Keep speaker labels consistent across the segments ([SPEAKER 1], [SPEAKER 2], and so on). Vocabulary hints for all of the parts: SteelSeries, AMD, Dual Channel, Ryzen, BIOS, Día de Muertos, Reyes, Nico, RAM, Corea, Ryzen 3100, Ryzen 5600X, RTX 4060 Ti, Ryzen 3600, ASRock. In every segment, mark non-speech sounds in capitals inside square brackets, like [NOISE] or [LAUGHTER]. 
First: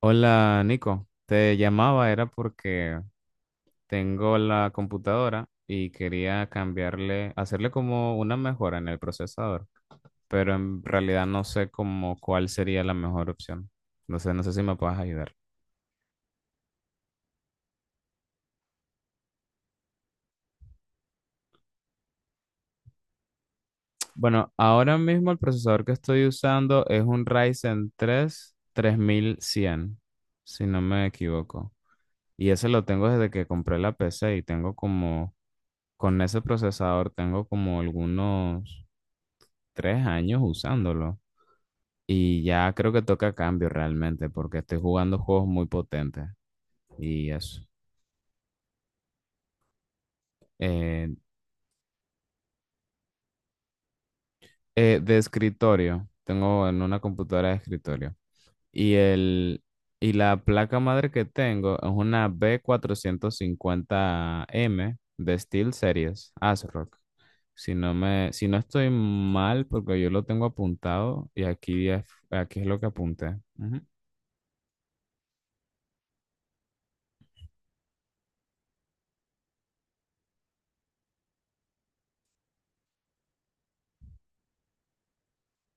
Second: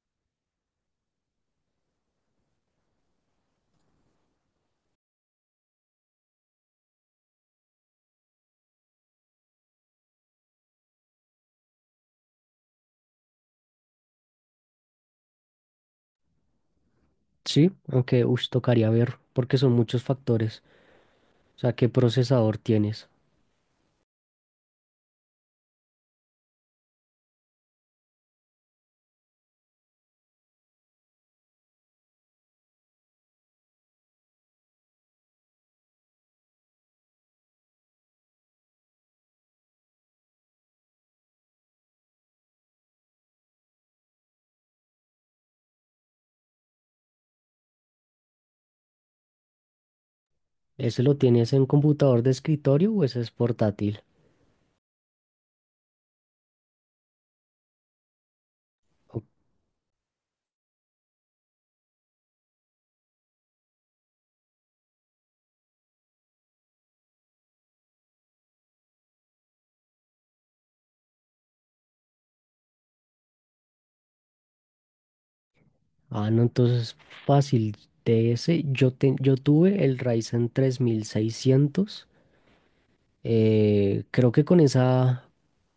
[SPEAKER 1] Hola Nico, te llamaba era porque tengo la computadora y quería cambiarle, hacerle como una mejora en el procesador, pero en realidad no sé como cuál sería la mejor opción. No sé si me puedes ayudar.
[SPEAKER 2] Sí, aunque tocaría ver porque son muchos factores. O sea, ¿qué procesador tienes?
[SPEAKER 1] Bueno, ahora mismo el procesador que estoy usando es un Ryzen 3 3100, si no me equivoco. Y ese lo tengo desde que compré la PC y tengo como, con ese procesador tengo como algunos 3 años usándolo y ya creo que toca cambio realmente porque estoy jugando juegos muy potentes y eso.
[SPEAKER 2] ¿Ese
[SPEAKER 1] Eh,
[SPEAKER 2] lo tienes en computador de escritorio o ese es portátil?
[SPEAKER 1] de escritorio, tengo en una computadora de escritorio y,
[SPEAKER 2] O-
[SPEAKER 1] el, y la placa madre que tengo es una B450M de SteelSeries ASRock. Si no estoy mal, porque yo lo tengo apuntado y aquí es lo que apunté. Ujú.
[SPEAKER 2] Ah, no, entonces fácil. De ese yo tuve el Ryzen 3600. Creo que con esa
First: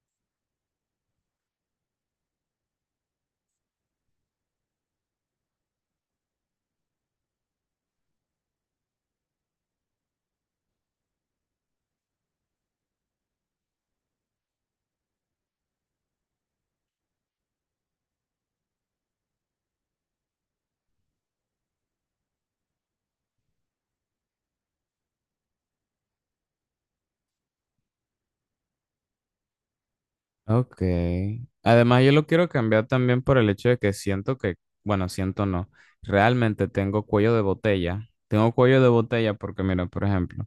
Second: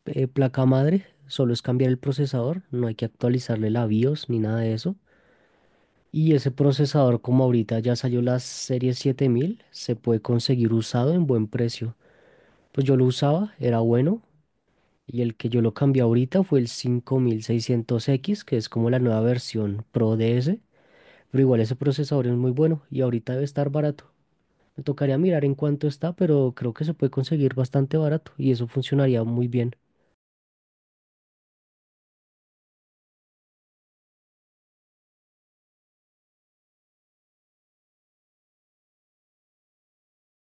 [SPEAKER 2] placa madre solo es cambiar el procesador, no hay que actualizarle la BIOS ni nada de eso. Y ese procesador, como ahorita ya salió la serie 7000, se puede conseguir usado en buen precio. Pues yo lo usaba, era bueno. Y el que yo lo cambié ahorita fue el 5600X, que es como la nueva versión Pro de ese. Pero igual ese procesador es muy bueno y ahorita debe estar barato. Me tocaría mirar en cuánto está, pero creo que se puede conseguir bastante barato y eso funcionaría muy bien.
[SPEAKER 1] Ok. Además, yo lo quiero cambiar también por el hecho de que siento que, bueno, siento no, realmente tengo cuello de botella. Tengo cuello de botella porque, mira, por ejemplo,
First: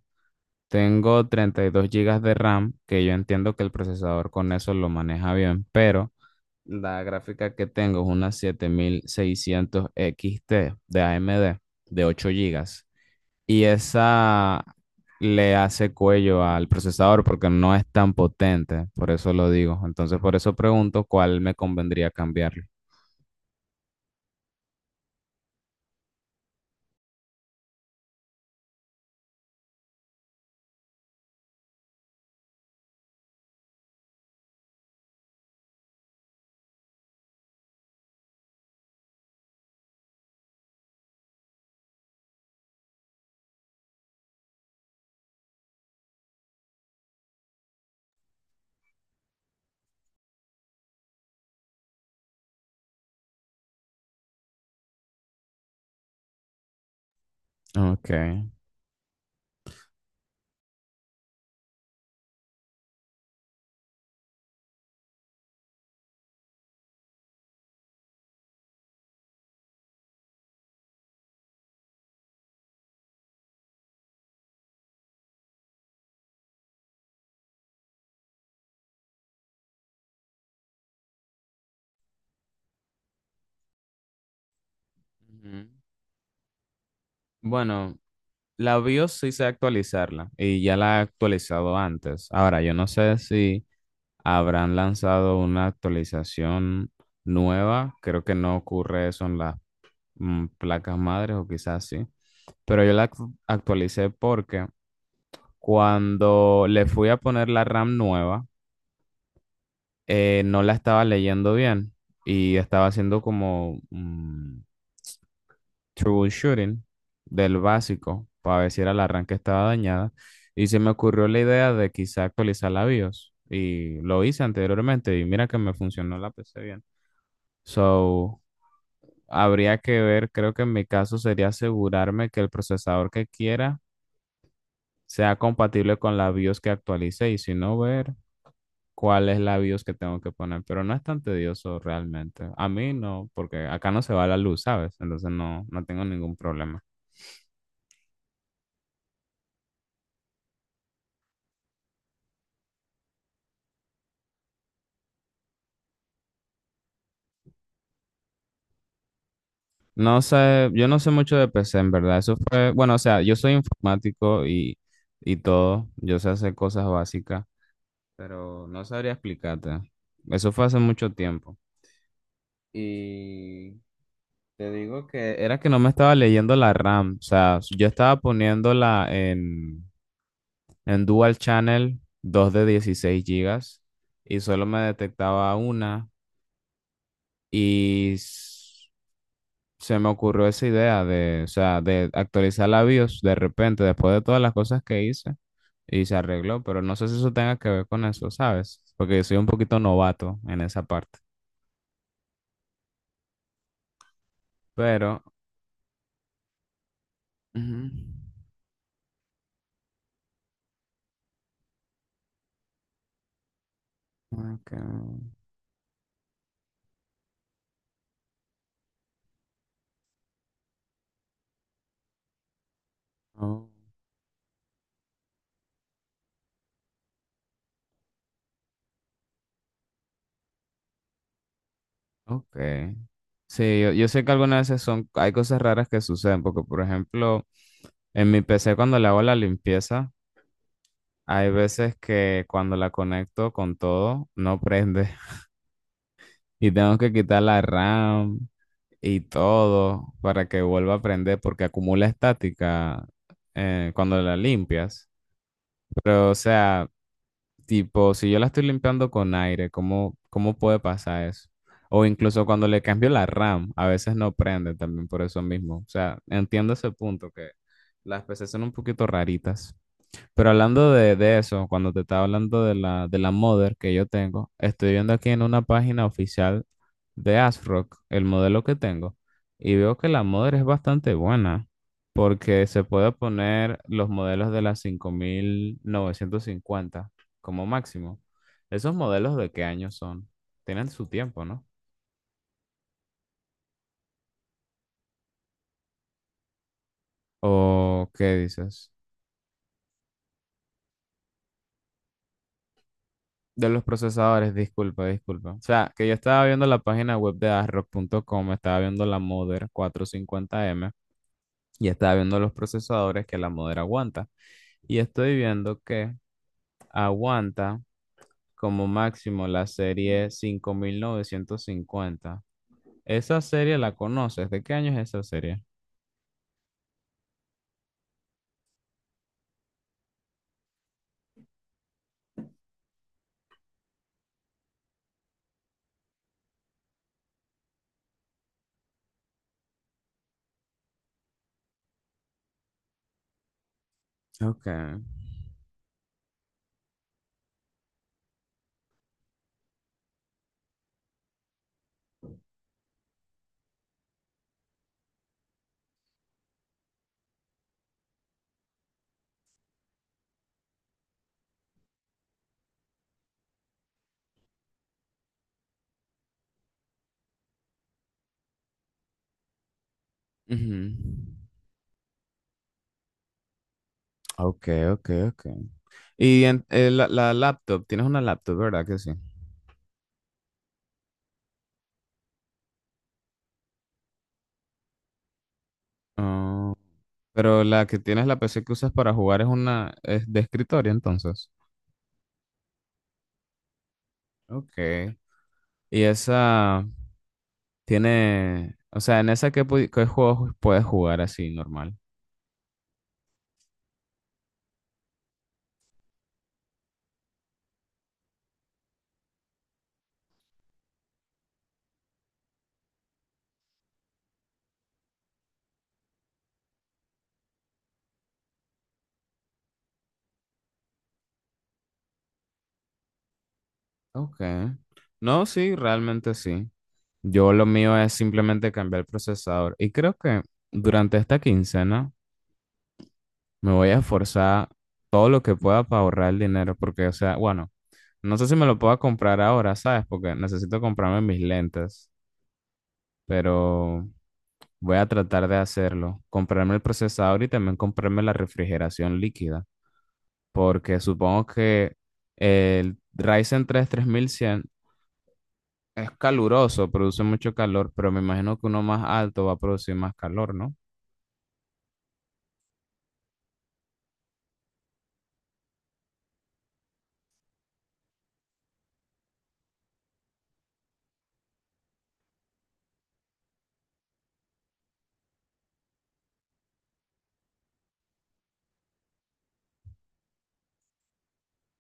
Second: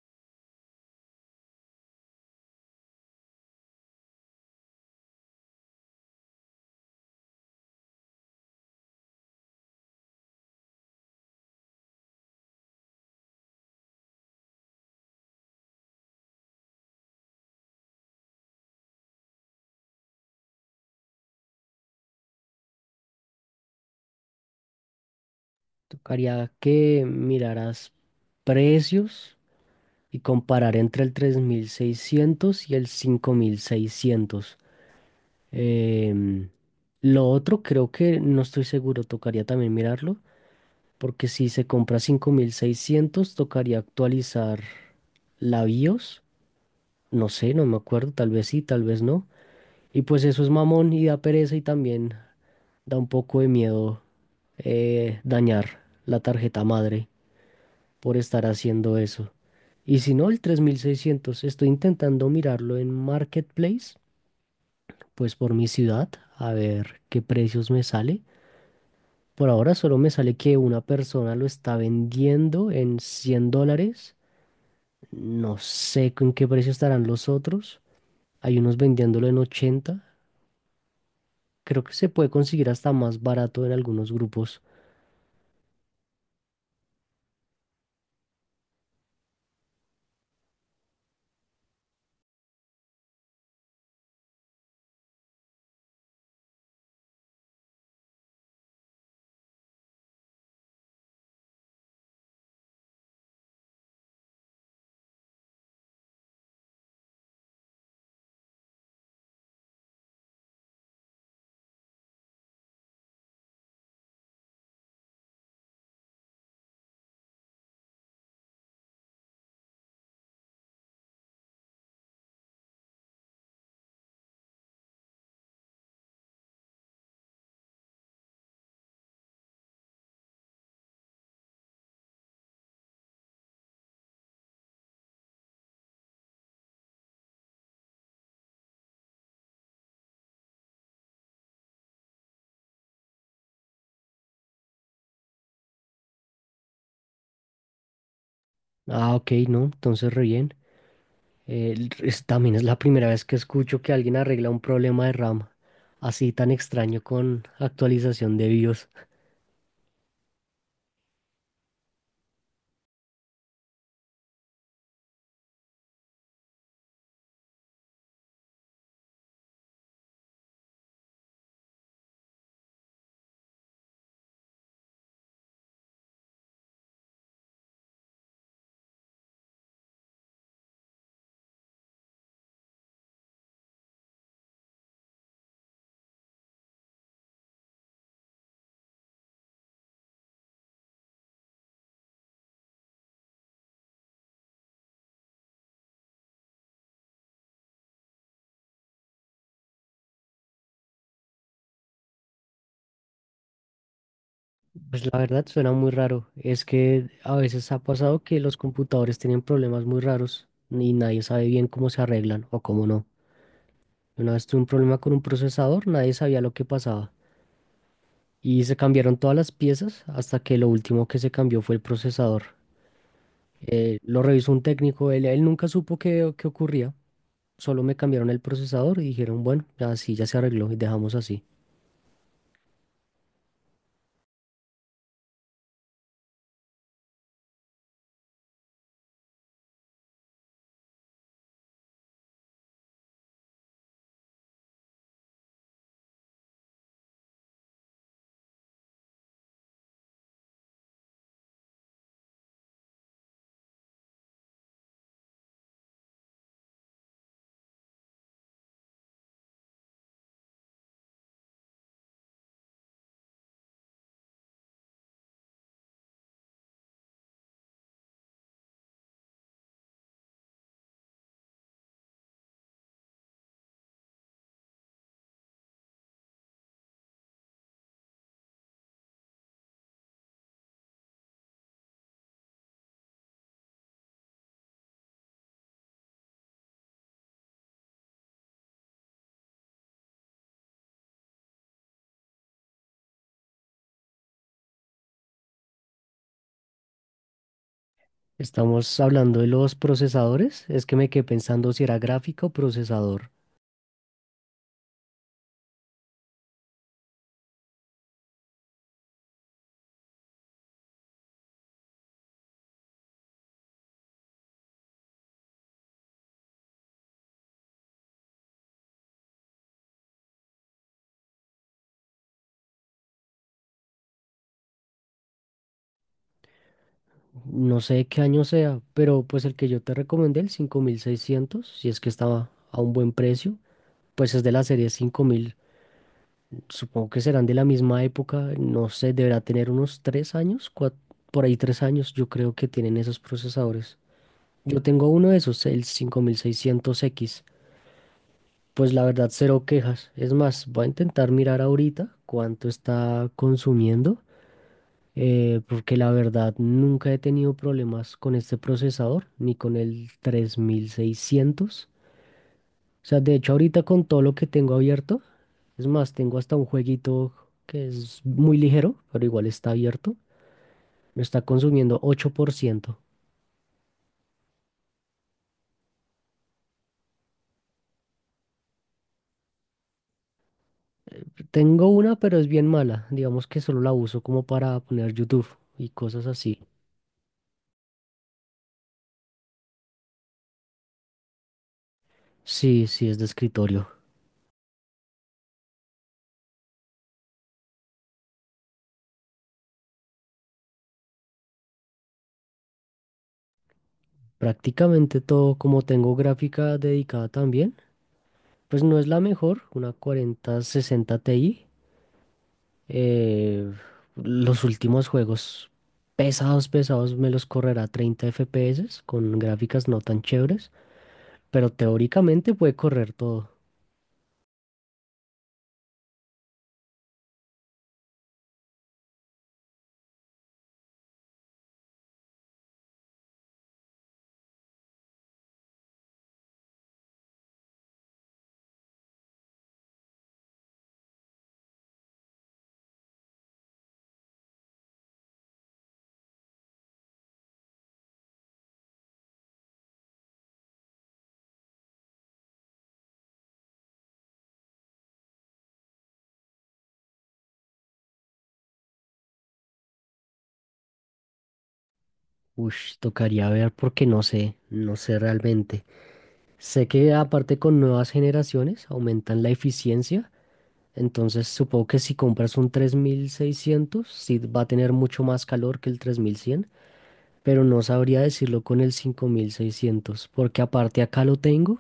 [SPEAKER 1] tengo 32 gigas de RAM, que yo entiendo que el procesador con eso lo maneja bien, pero la gráfica que tengo es una 7600 XT de AMD de 8 gigas y esa le hace cuello al procesador porque no es tan potente, por eso lo digo. Entonces, por eso pregunto cuál me convendría cambiarlo.
[SPEAKER 2] Tocaría que miraras precios y comparar entre el 3600 y el 5600. Em, lo otro creo que no estoy seguro, tocaría también mirarlo. Porque si se compra 5600 tocaría actualizar la BIOS. No sé, no me acuerdo, tal vez sí, tal vez no. Y pues eso es mamón y da pereza y también da un poco de miedo dañar la tarjeta madre
[SPEAKER 1] Ok.
[SPEAKER 2] por estar haciendo eso. Y si no, el 3600, estoy intentando mirarlo en Marketplace, pues por mi ciudad, a ver qué precios me sale. Por ahora solo me sale que una persona lo está vendiendo en $100. No sé con qué precio estarán los otros. Hay unos vendiéndolo en 80. Creo que se puede conseguir hasta más barato en algunos grupos.
[SPEAKER 1] Ujú. Bueno, la BIOS sí sé actualizarla y ya la he actualizado antes. Ahora, yo no sé si habrán lanzado una actualización nueva. Creo que no ocurre eso en las placas madres o quizás sí. Pero yo la actualicé porque cuando le fui a poner la RAM nueva, no la estaba leyendo bien y estaba haciendo como troubleshooting del básico para ver si era la RAM que estaba dañada. Y se me ocurrió la idea de quizá actualizar la BIOS y lo hice anteriormente y mira que me funcionó la PC bien. So, habría que ver, creo que en mi caso sería asegurarme que el procesador que quiera sea compatible con la BIOS que actualice y si no, ver cuál es la BIOS que tengo que poner, pero no es tan tedioso realmente. A mí no, porque acá no se va la luz, ¿sabes? Entonces no, no tengo ningún problema.
[SPEAKER 2] Ah, ok, no, entonces re bien. También es la primera vez que escucho que alguien arregla un problema de RAM así tan extraño con actualización de BIOS.
[SPEAKER 1] No sé, yo no sé mucho de PC, en verdad. Eso fue, bueno, o sea, yo soy informático y todo, yo sé hacer cosas básicas, pero no sabría explicarte. Eso fue hace mucho tiempo. Y te digo que era que no me estaba leyendo la RAM, o sea, yo estaba poniéndola en Dual Channel, dos de 16 gigas y solo me detectaba una y se me ocurrió esa idea de, o sea, de actualizar la BIOS de repente después de todas las cosas que hice y se arregló, pero no sé si eso tenga que ver con eso, ¿sabes? Porque soy un poquito novato en esa parte.
[SPEAKER 2] Pues la
[SPEAKER 1] Pero.
[SPEAKER 2] verdad suena muy raro. Es que a veces ha
[SPEAKER 1] Ujú.
[SPEAKER 2] pasado que los computadores tienen problemas muy raros y nadie sabe bien cómo se arreglan o cómo no. Una vez tuve un
[SPEAKER 1] Ok.
[SPEAKER 2] problema con un procesador, nadie sabía lo que pasaba. Y se cambiaron todas las piezas hasta que lo último que se cambió fue el procesador.
[SPEAKER 1] Oh.
[SPEAKER 2] Lo revisó un técnico, él nunca supo qué ocurría, solo me cambiaron el procesador y dijeron, bueno, así ya se arregló y dejamos así.
[SPEAKER 1] Ok. Sí, yo sé que algunas veces son, hay cosas raras que suceden, porque por ejemplo. En mi PC cuando le hago la limpieza, hay veces que cuando la conecto con todo, no prende. [LAUGHS] Y tengo que quitar la RAM y todo para que vuelva a prender porque acumula estática cuando la limpias. Pero, o sea, tipo, si yo la estoy limpiando con aire, ¿cómo puede pasar eso? O incluso cuando le cambio la RAM, a veces no prende también por eso mismo. O sea, entiendo ese punto que las PC son un poquito raritas. Pero hablando de eso, cuando te estaba hablando de la modder que yo tengo, estoy viendo aquí en una página oficial de ASRock el modelo que tengo y veo que la modder es bastante buena porque se puede poner los modelos de las 5950 como máximo. ¿Esos modelos de qué año son? Tienen su tiempo, ¿no? ¿O qué dices?
[SPEAKER 2] Estamos hablando de los procesadores, es que me quedé pensando si era gráfica o procesador.
[SPEAKER 1] De los procesadores, disculpa, disculpa. O sea, que yo estaba viendo la página web de ASRock.com, estaba viendo la Mother 450M y estaba viendo los procesadores que la Mother aguanta. Y estoy viendo que aguanta como máximo la serie 5950. ¿Esa serie la conoces? ¿De qué año es esa serie?
[SPEAKER 2] No sé qué año sea, pero pues el que yo te recomendé, el 5600 si es que estaba a un buen precio, pues es de la serie 5000. Supongo que serán de la misma época, no sé, deberá tener unos 3 años, por ahí 3 años, yo creo que tienen esos procesadores.
[SPEAKER 1] Ok.
[SPEAKER 2] Yo tengo uno de esos, el 5600X. Pues la verdad, cero quejas. Es más, voy a intentar mirar ahorita cuánto está consumiendo, porque la verdad nunca he tenido problemas con este procesador, ni con el 3600. O sea, de hecho, ahorita con todo lo que tengo abierto, es más, tengo hasta un jueguito que es muy ligero, pero igual está abierto.
[SPEAKER 1] Ujú.
[SPEAKER 2] Me está consumiendo 8%.
[SPEAKER 1] Ok, ok, ok. Y la laptop, tienes una laptop, ¿verdad que sí?
[SPEAKER 2] Tengo una, pero es bien mala. Digamos que solo la uso como para poner YouTube y cosas así.
[SPEAKER 1] Ah, pero la que tienes, la PC que usas para jugar es una, es de escritorio, entonces.
[SPEAKER 2] Sí, sí, es de escritorio.
[SPEAKER 1] Ok. Y esa tiene, o sea, en esa qué juegos puedes jugar así normal.
[SPEAKER 2] Prácticamente todo, como tengo gráfica dedicada también, pues no es la mejor, una 4060 Ti. Eh, los últimos juegos pesados, pesados, me los correrá a 30 FPS con gráficas no tan chéveres, pero teóricamente puede correr todo.
[SPEAKER 1] Ok. No, sí, realmente sí. Yo lo mío es simplemente cambiar el procesador. Y creo que durante esta quincena me voy a esforzar todo lo que pueda para ahorrar el dinero. Porque, o sea, bueno, no sé si me lo pueda comprar ahora, ¿sabes? Porque necesito comprarme mis lentes. Pero. Voy a tratar de hacerlo, comprarme el procesador y también comprarme la refrigeración líquida, porque supongo que el Ryzen 3 3100 es caluroso, produce mucho calor, pero me imagino que uno más alto va a producir más calor, ¿no?
[SPEAKER 2] Tocaría ver porque no sé, no sé realmente. Sé que aparte con nuevas generaciones aumentan la eficiencia, entonces supongo que si compras un 3600 sí va a tener mucho más calor que el 3100, pero no sabría decirlo con el 5600 porque aparte acá lo tengo.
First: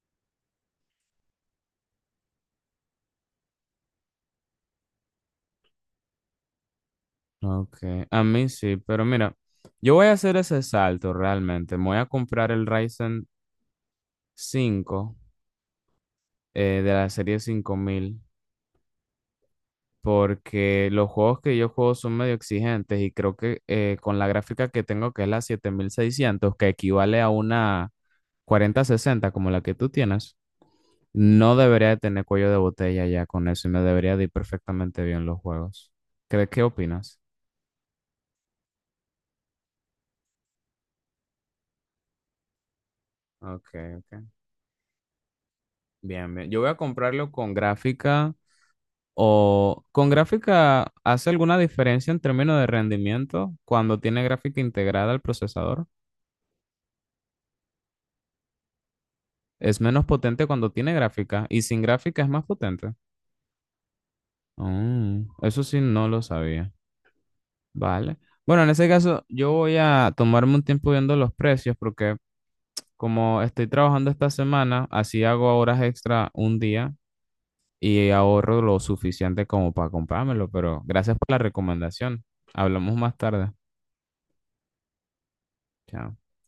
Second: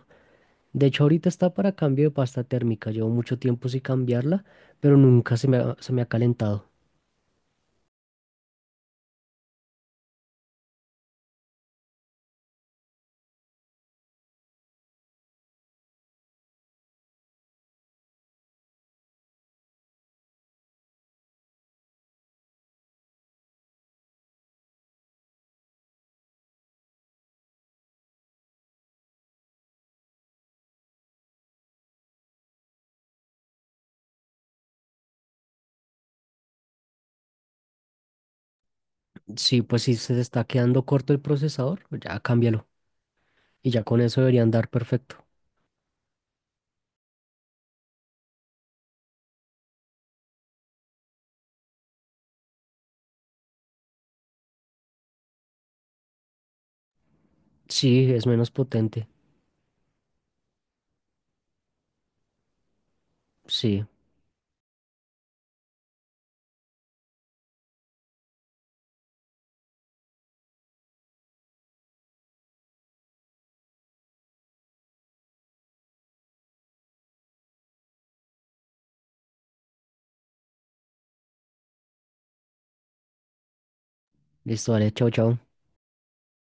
[SPEAKER 2] De hecho, ahorita está para cambio de pasta térmica. Llevo mucho tiempo sin cambiarla, pero nunca se me ha calentado.
[SPEAKER 1] Ok, a mí sí, pero mira, yo voy a hacer ese salto realmente. Me voy a comprar el Ryzen 5 de la serie 5000 porque los juegos que yo juego son medio exigentes y creo que con la gráfica que tengo, que es la 7600 que equivale a una 4060 como la que tú tienes, no debería de tener cuello de botella ya con eso y me debería de ir perfectamente bien los juegos. ¿Qué opinas?
[SPEAKER 2] Sí, pues si se está quedando corto el procesador, ya cámbialo. Y
[SPEAKER 1] Ok,
[SPEAKER 2] ya con eso
[SPEAKER 1] ok.
[SPEAKER 2] debería andar perfecto.
[SPEAKER 1] Bien, bien. Yo voy a comprarlo con gráfica o con gráfica, ¿hace alguna diferencia en términos de rendimiento cuando tiene gráfica integrada al procesador?
[SPEAKER 2] Sí, es menos potente.
[SPEAKER 1] Es menos potente cuando tiene gráfica y sin gráfica es más potente.
[SPEAKER 2] Sí,
[SPEAKER 1] Eso sí, no lo sabía. Vale. Bueno, en ese caso, yo voy a tomarme un tiempo viendo los precios porque como estoy trabajando esta semana, así hago horas extra un día y ahorro lo suficiente como para comprármelo. Pero gracias por la recomendación. Hablamos más tarde.
[SPEAKER 2] listo, vale, chao, chao.
[SPEAKER 1] Chao.